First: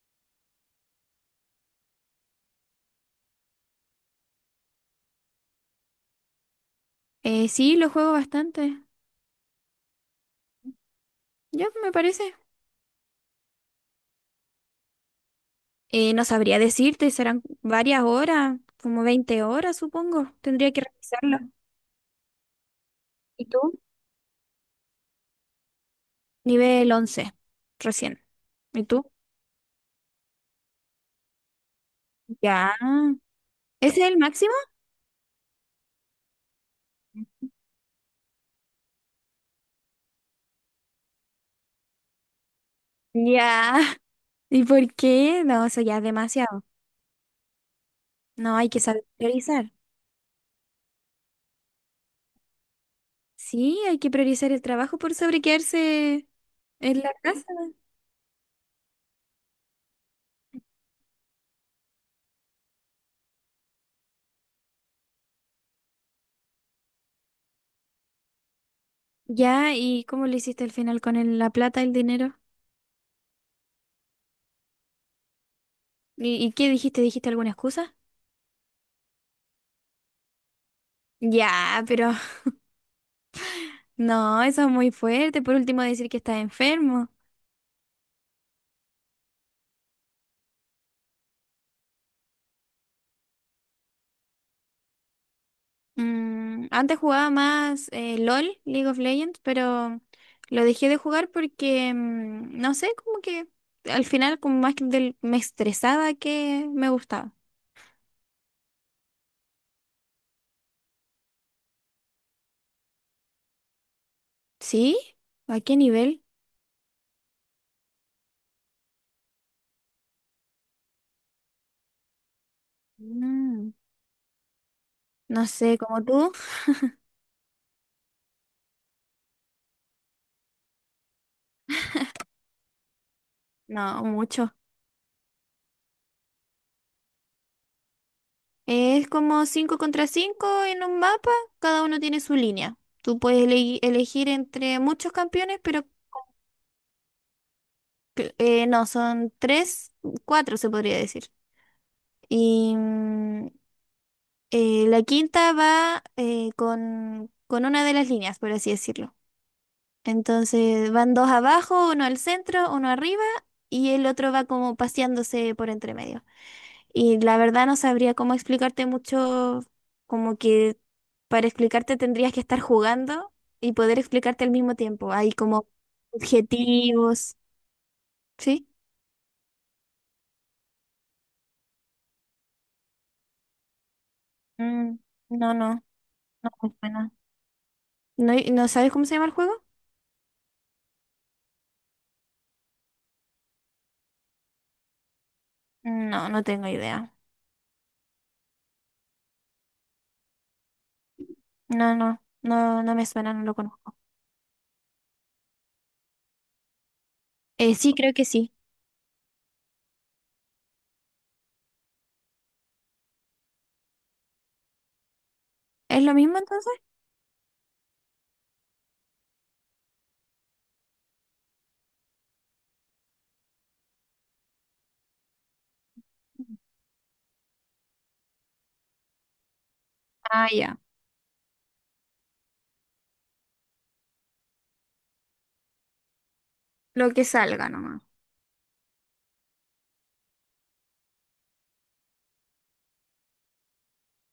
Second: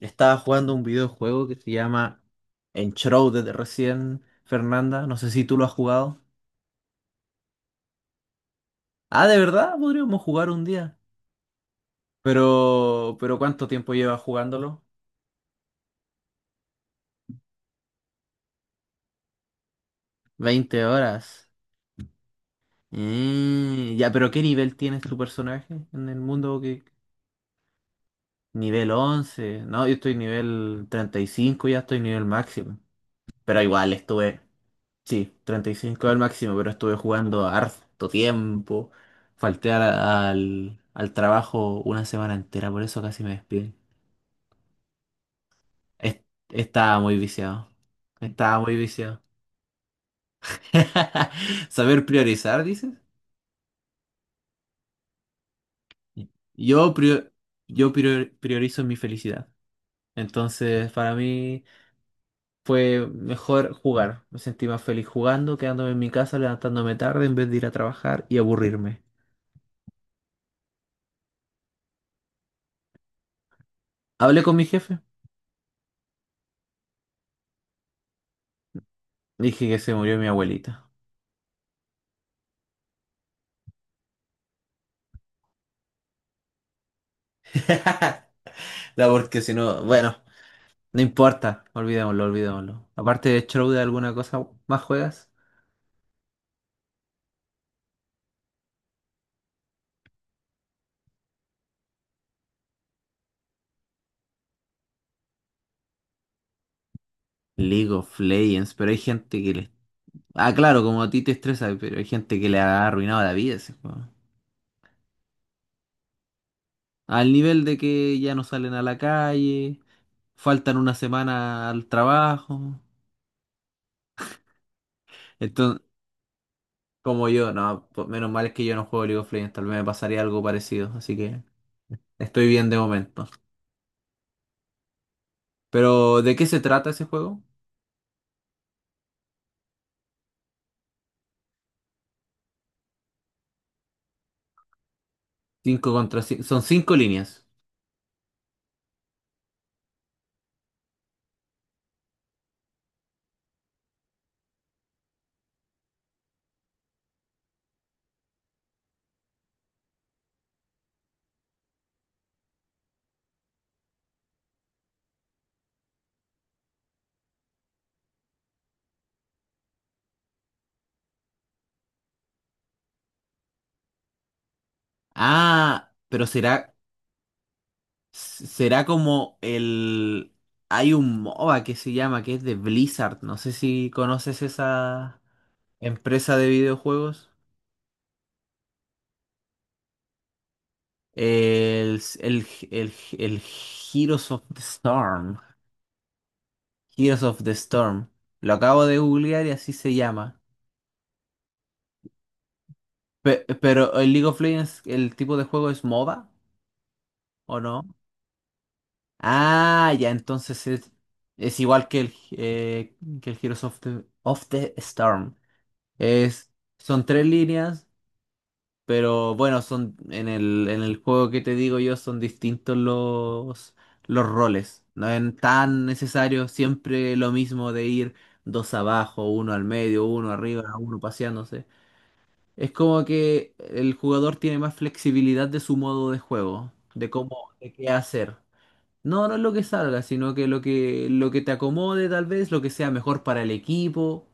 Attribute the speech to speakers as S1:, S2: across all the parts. S1: Estaba jugando un videojuego que se llama Enshrouded recién, Fernanda. No sé si tú lo has jugado.
S2: Sí, lo juego bastante.
S1: Ah, de verdad, podríamos jugar un día.
S2: Ya, me parece.
S1: Pero ¿cuánto tiempo llevas jugándolo?
S2: No sabría decirte, serán varias horas, como 20 horas, supongo. Tendría
S1: 20
S2: que
S1: horas.
S2: revisarlo. ¿Y tú?
S1: Ya, pero ¿qué nivel tienes tu personaje en el mundo? Que
S2: Nivel 11, recién. ¿Y
S1: nivel
S2: tú?
S1: 11. No, yo estoy nivel 35, ya estoy nivel
S2: Ya.
S1: máximo. Pero igual
S2: ¿Ese es el
S1: estuve
S2: máximo?
S1: sí, 35 al máximo, pero estuve jugando harto tiempo. Falté al trabajo una semana entera, por eso casi me despiden.
S2: Ya. ¿Y por qué? No, eso ya es
S1: Es-
S2: demasiado.
S1: Estaba muy viciado.
S2: No,
S1: Estaba
S2: hay
S1: muy
S2: que saber
S1: viciado.
S2: priorizar.
S1: Saber priorizar, dices.
S2: Sí, hay que priorizar el trabajo por sobre quedarse
S1: Yo,
S2: en la
S1: prio-
S2: casa.
S1: yo priorizo mi felicidad. Entonces, para mí fue mejor jugar. Me sentí más feliz jugando, quedándome en mi casa, levantándome tarde en vez de ir a trabajar y aburrirme.
S2: Ya, ¿y cómo lo hiciste al final con la plata, el dinero?
S1: Hablé con mi jefe.
S2: ¿Y qué dijiste? ¿Dijiste alguna excusa?
S1: Dije que se murió mi abuelita.
S2: Ya, pero no, eso es muy fuerte. Por último, decir que estás enfermo.
S1: No, porque si no, bueno, no importa, olvidémoslo, olvidémoslo. Aparte de Shroud, ¿alguna cosa más juegas?
S2: Antes jugaba más LOL, League of Legends, pero lo dejé de jugar porque, no sé, como que al final como más que me estresaba que me gustaba.
S1: League of Legends, pero hay gente que le... Ah, claro, como a ti te estresa, pero hay gente que le ha arruinado la vida ese juego.
S2: ¿Sí? ¿A qué nivel?
S1: Al nivel de que ya no salen a la calle, faltan una semana al trabajo.
S2: Mm, no sé,
S1: Entonces,
S2: como tú.
S1: como yo, no, pues, menos mal es que yo no juego League of Legends, tal vez me pasaría algo parecido, así que estoy bien de momento.
S2: No, mucho.
S1: Pero, ¿de qué se trata ese juego?
S2: Es como 5 contra 5 en un mapa, cada uno tiene su línea. Tú puedes elegir entre muchos campeones, pero
S1: Cinco contra cinco. ¿Son cinco líneas?
S2: No, son tres, cuatro se podría decir. Y la quinta va con una de las líneas, por así decirlo. Entonces van dos abajo, uno al centro, uno arriba y el otro va como paseándose por entre medio. Y la verdad no sabría cómo explicarte mucho, como que para explicarte tendrías que estar jugando y poder explicarte al mismo tiempo. Hay como
S1: Ah, pero será.
S2: objetivos, ¿sí?
S1: Será como el. Hay un MOBA que se llama, que es de Blizzard. No sé si conoces
S2: Mm,
S1: esa
S2: no, no,
S1: empresa de
S2: no, no.
S1: videojuegos.
S2: ¿No, no sabes cómo se llama el juego?
S1: El, el, el Heroes of the Storm.
S2: No, no tengo idea.
S1: Heroes of the Storm. Lo acabo de googlear y así se llama.
S2: No, no, no, no me suena,
S1: Pe-
S2: no lo
S1: pero
S2: conozco.
S1: el League of Legends, el tipo de juego es MOBA, ¿o no?
S2: Sí, creo que sí.
S1: Ah, ya, entonces es igual que el Heroes of the Storm.
S2: ¿Es lo mismo
S1: Es,
S2: entonces?
S1: son tres líneas, pero bueno, son en el juego que te digo yo son distintos los roles. No es tan necesario siempre lo mismo de ir dos abajo, uno al medio, uno
S2: Ah,
S1: arriba,
S2: ya.
S1: uno paseándose. Es como que el jugador tiene más flexibilidad de su modo de juego,
S2: Lo
S1: de
S2: que
S1: cómo,
S2: salga
S1: de qué
S2: nomás.
S1: hacer. No, no es lo que salga, sino que lo que te acomode tal vez, lo que sea mejor para el equipo,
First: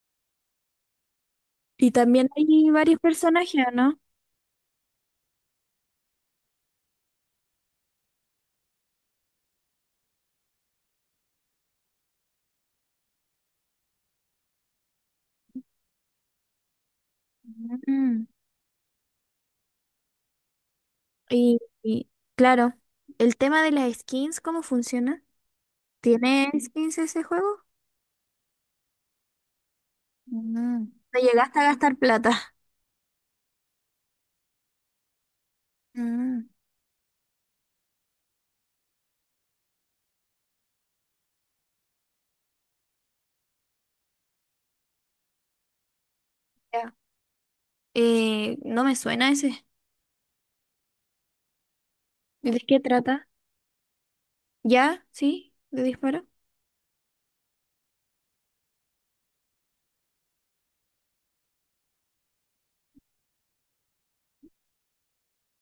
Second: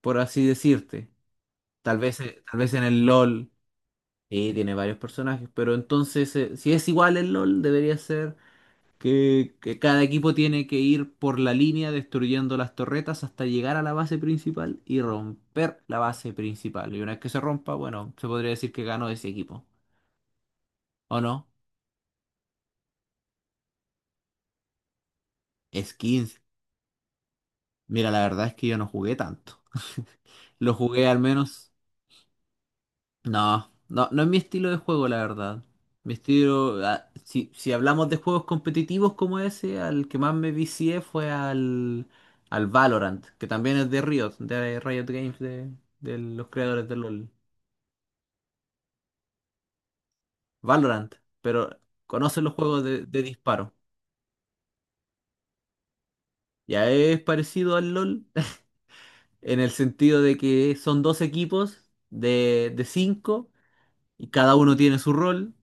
S1: por así decirte.
S2: Y también
S1: Tal
S2: hay
S1: vez en
S2: varios
S1: el LOL,
S2: personajes, ¿o ¿no?
S1: y tiene varios personajes, pero entonces, si es igual el LOL, debería ser que cada equipo tiene que ir por la línea destruyendo las torretas hasta llegar a la base principal y romper la base principal. Y una vez que se rompa, bueno,
S2: Mm.
S1: se podría decir que ganó ese equipo. ¿O no?
S2: Y, claro, el tema de las skins, ¿cómo funciona?
S1: Es 15.
S2: ¿Tiene skins ese juego?
S1: Mira, la verdad es que yo no jugué tanto. Lo
S2: Mm,
S1: jugué al
S2: No llegaste a
S1: menos.
S2: gastar plata.
S1: No, no, no es mi estilo de juego, la verdad. Mi
S2: Mm.
S1: estilo, ah, si hablamos de juegos competitivos como ese, al que más me vicié fue al Valorant, que también es de Riot Games, de los creadores
S2: Ya.
S1: de LoL.
S2: No me suena ese.
S1: Valorant, pero conocen los
S2: ¿De qué
S1: juegos de
S2: trata?
S1: disparo.
S2: ¿Ya? ¿Sí? ¿De disparo?
S1: Ya es parecido al LoL, en el sentido de que son dos equipos de cinco y cada uno tiene su rol,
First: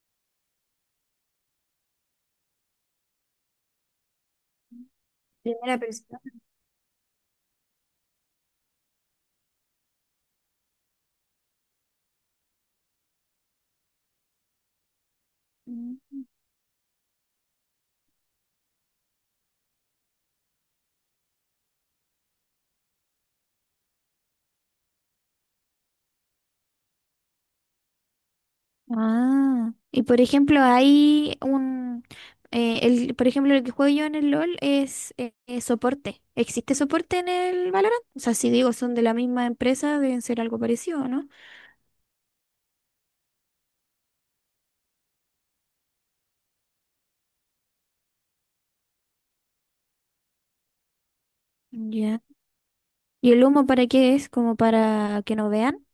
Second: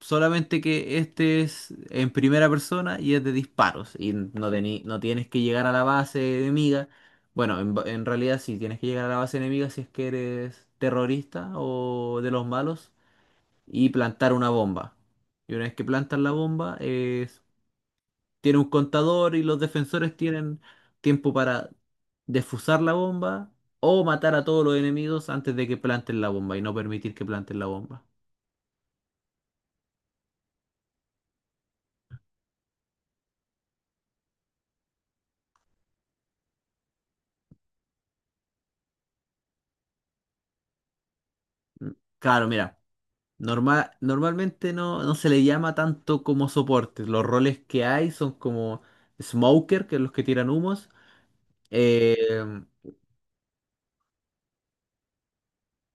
S1: solamente que este es en primera persona y es de disparos y no, no tienes que llegar a
S2: Primera
S1: la
S2: persona.
S1: base enemiga. Bueno, en, en realidad sí tienes que llegar a la base enemiga si es que eres terrorista o de los malos y plantar una bomba. Y una vez que plantas
S2: Mm.
S1: la bomba, tiene un contador y los defensores tienen tiempo para defusar la bomba o matar a todos los enemigos antes de que planten la bomba y no permitir que planten la bomba.
S2: Ah, y por ejemplo, hay un, el, por ejemplo, el que juego yo en el LOL es soporte. ¿Existe soporte en el Valorant? O sea, si digo son de la misma empresa, deben ser algo parecido, ¿no?
S1: Claro, mira. Normalmente no, no se le llama tanto como soporte. Los roles que hay son como smoker, que es los que tiran humos. Eh,
S2: Ya. ¿Y el humo para qué es? ¿Como para que no vean?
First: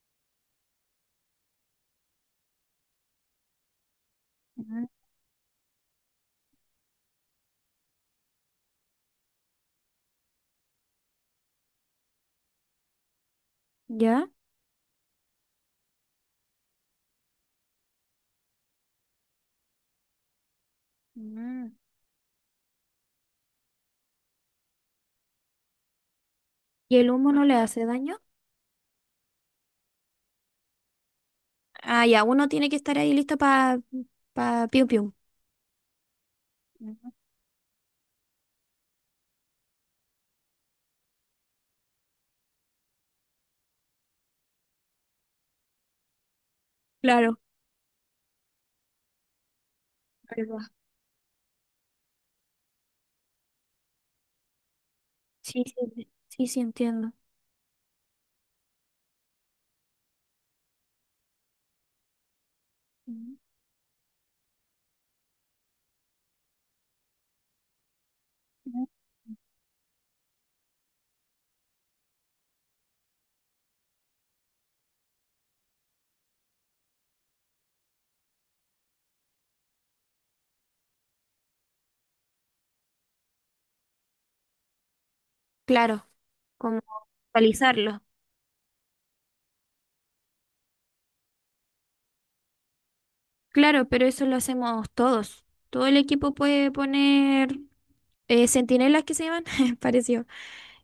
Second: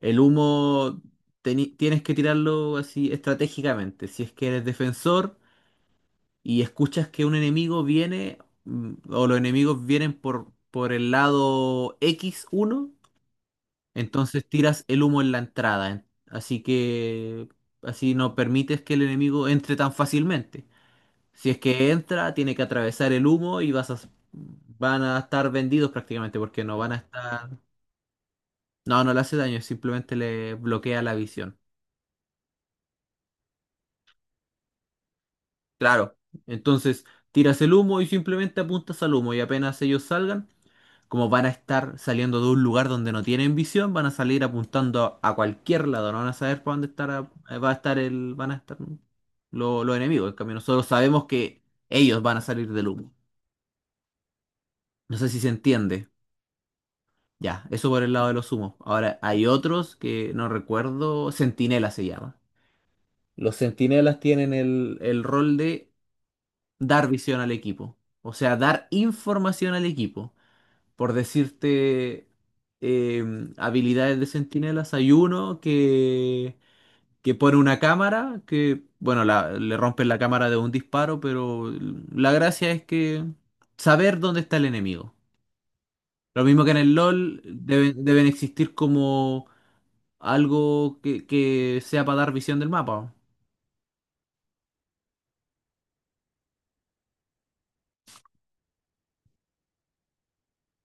S1: el humo tienes que tirarlo así estratégicamente. Si es que eres
S2: Ujú.
S1: defensor y escuchas que un enemigo viene o los enemigos vienen por el lado x uno
S2: ¿Ya?
S1: entonces tiras el humo en la entrada. Así que así no permites que el enemigo entre tan fácilmente. Si es
S2: Mm.
S1: que entra, tiene que atravesar el humo y van a estar vendidos prácticamente porque no van a
S2: ¿Y el humo no
S1: estar...
S2: le hace daño?
S1: No, no le hace daño, simplemente le bloquea la visión.
S2: Ah, ya, uno tiene que estar ahí listo para pa pa piu piu.
S1: Claro. Entonces,
S2: Ujú.
S1: tiras el humo y simplemente apuntas al humo y apenas ellos salgan, como van a estar saliendo de un lugar donde no tienen visión, van a salir apuntando a cualquier lado, no van a saber para dónde estar,
S2: Claro.
S1: va a estar el, van a estar los enemigos. En
S2: Ahí
S1: cambio,
S2: va.
S1: nosotros sabemos que ellos van a salir del humo. No sé si se
S2: Sí, sí,
S1: entiende.
S2: sí, sí, entiendo.
S1: Ya, eso por el lado de los humos. Ahora, hay otros que no recuerdo, Centinela se llama.
S2: Ujú.
S1: Los centinelas tienen el rol de dar visión al equipo, o sea,
S2: Ujú.
S1: dar información al equipo. Por decirte habilidades de centinelas, hay uno que pone una cámara, que, bueno, le rompen la cámara de un disparo, pero la gracia es que saber dónde está el enemigo.
S2: Claro.
S1: Lo mismo que en
S2: Como
S1: el LOL,
S2: actualizarlo.
S1: deben existir algo que sea para dar visión del mapa.
S2: Claro, pero eso lo hacemos todos. Todo el equipo puede poner sentinelas que se llaman, pareció,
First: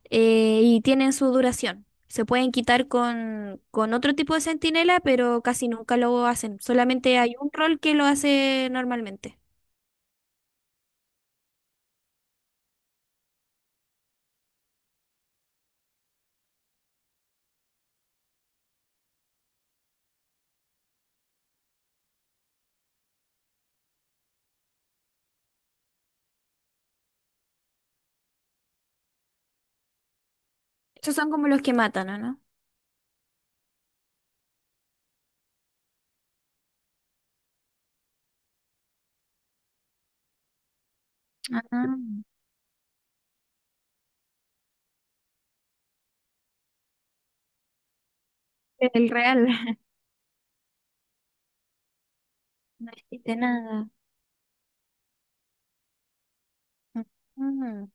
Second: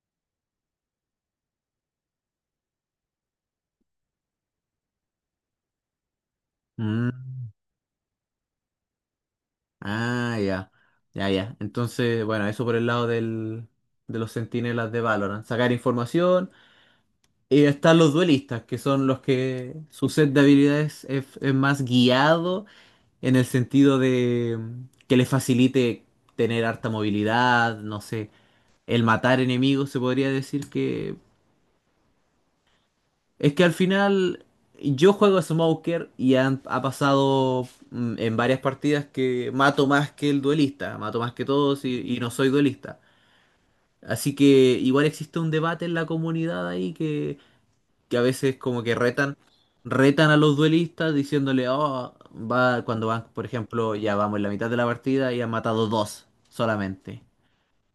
S2: y tienen su duración. Se pueden quitar con otro tipo de sentinela, pero casi nunca lo hacen. Solamente hay un
S1: Mm.
S2: rol que lo hace normalmente.
S1: Ah, ya. Ya, ya. Entonces, bueno, eso por el lado del, de los centinelas de Valorant. Sacar información. Y están los duelistas, que son los que su set de habilidades es más guiado en el sentido de que les facilite tener harta movilidad, no sé, el matar enemigos, se podría decir
S2: Esos
S1: que
S2: son como los que matan, ¿o ¿no?
S1: es que al final yo juego a Smoker y ha pasado en varias partidas que mato más que el duelista, mato más que todos
S2: Ah.
S1: y no soy duelista. Así que igual existe un debate en la comunidad ahí que a veces como que
S2: El
S1: retan,
S2: real.
S1: retan a los duelistas diciéndole, oh, va,
S2: No
S1: cuando van,
S2: existe
S1: por
S2: nada.
S1: ejemplo, ya vamos en la mitad de la partida y han matado dos solamente.
S2: mm,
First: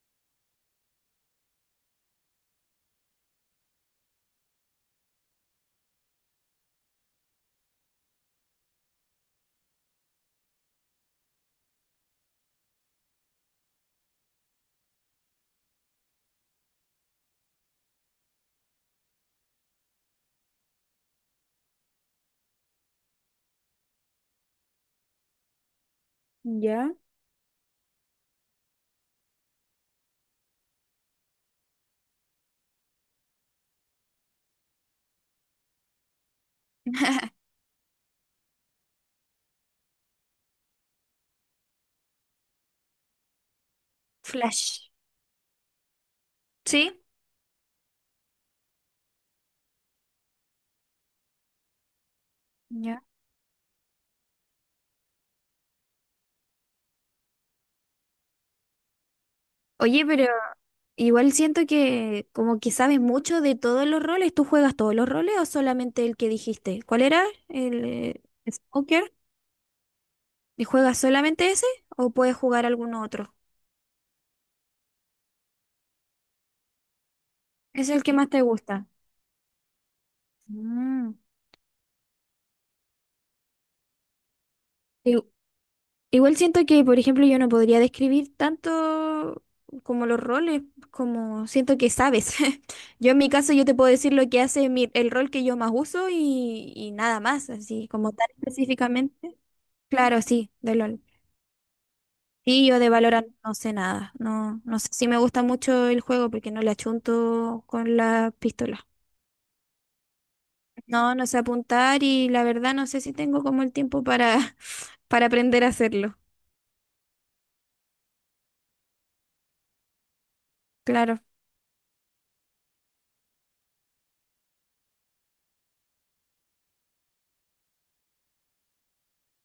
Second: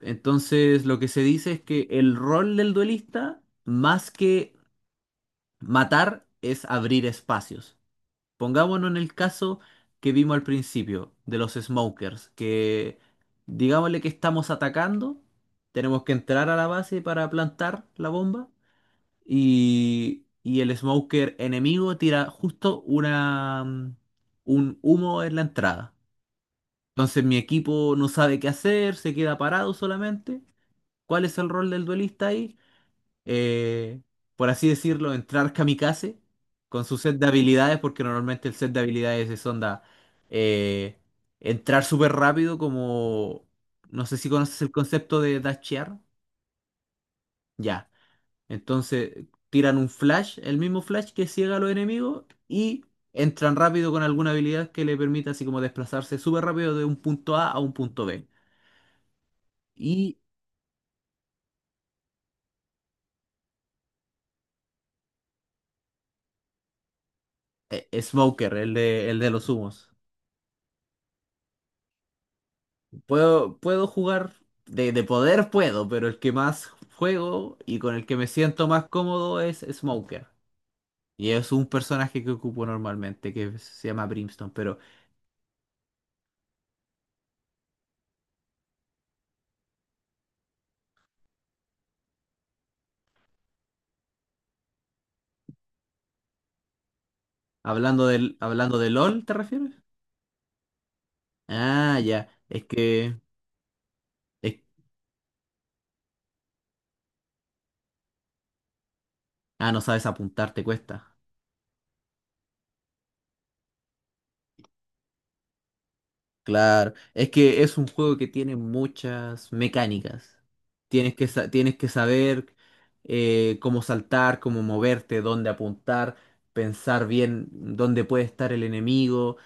S1: Entonces lo que se dice es que el rol del duelista, más que matar es abrir espacios. Pongámonos en el caso que vimos al principio de los smokers, que digámosle que estamos atacando, tenemos que entrar a la base para plantar la bomba y el smoker enemigo tira justo un humo en la entrada.
S2: ya.
S1: Entonces mi equipo no sabe qué hacer, se queda parado solamente. ¿Cuál es el rol del duelista ahí? eh, por así decirlo, entrar kamikaze con su set de habilidades, porque normalmente el set de habilidades es onda eh, entrar súper rápido, como no sé si conoces el
S2: Flash.
S1: concepto de dashear.
S2: ¿Sí?
S1: Ya. Entonces tiran un flash, el mismo flash que ciega a los enemigos y
S2: Ya.
S1: entran rápido con alguna habilidad que le permita así como desplazarse súper rápido de un punto A a un punto B.
S2: Oye,
S1: Y
S2: pero igual siento que como que sabes mucho de todos los roles. ¿Tú juegas todos los roles o solamente el que dijiste? ¿Cuál era? ¿El
S1: Smoker,
S2: es
S1: el de los humos.
S2: ¿Y juegas solamente ese o puedes jugar alguno otro?
S1: Puedo, puedo jugar, de poder puedo, pero el que más juego y
S2: ¿Es
S1: con
S2: el
S1: el
S2: que
S1: que me
S2: más te
S1: siento
S2: gusta?
S1: más cómodo es Smoker.
S2: Mm.
S1: Y es un personaje que ocupo normalmente, que se llama Brimstone. Pero
S2: I- Igual siento que, por ejemplo, yo no podría describir tanto como los roles, como siento que sabes. Yo en mi caso yo te puedo decir lo que hace el rol que yo más uso y, nada más, así
S1: hablando
S2: como tan
S1: del, hablando de LOL, ¿te
S2: específicamente.
S1: refieres?
S2: Claro, sí, de LOL.
S1: Ah, ya. Es
S2: Sí, yo de
S1: que...
S2: Valorant no sé nada.
S1: es-
S2: No, no sé si me gusta mucho el juego porque no le achunto con la pistola.
S1: ah, no sabes apuntar, te
S2: No,
S1: cuesta.
S2: no sé apuntar y la verdad no sé si tengo como el tiempo para, para aprender a hacerlo.
S1: Claro, es que es un juego que tiene muchas mecánicas. Tienes
S2: Claro.
S1: que, tienes que saber cómo saltar, cómo moverte, dónde apuntar, pensar bien dónde puede estar el enemigo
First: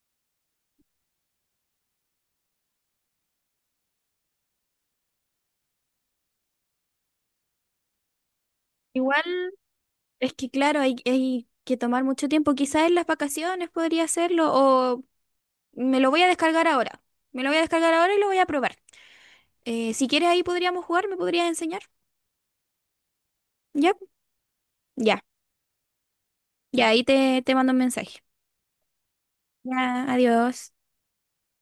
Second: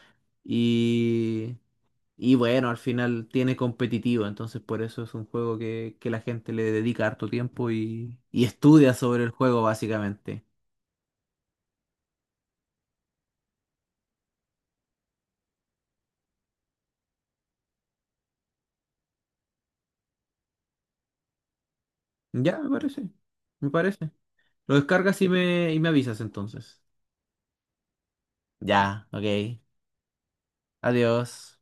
S1: y, y bueno, al final tiene competitivo, entonces por eso es un juego que la gente le dedica harto tiempo y estudia sobre el
S2: Igual
S1: juego
S2: es
S1: básicamente.
S2: que claro, hay que tomar mucho tiempo. Quizás en las vacaciones podría hacerlo o me lo voy a descargar ahora. Me lo voy a descargar ahora y lo voy a probar. Si quieres ahí podríamos jugar, me podrías enseñar.
S1: Ya, me parece, me
S2: Ya,
S1: parece. Lo
S2: ya,
S1: descargas y y me avisas entonces.
S2: ya, ahí te mando un mensaje.
S1: Ya, ok.
S2: Ya, adiós.
S1: Adiós.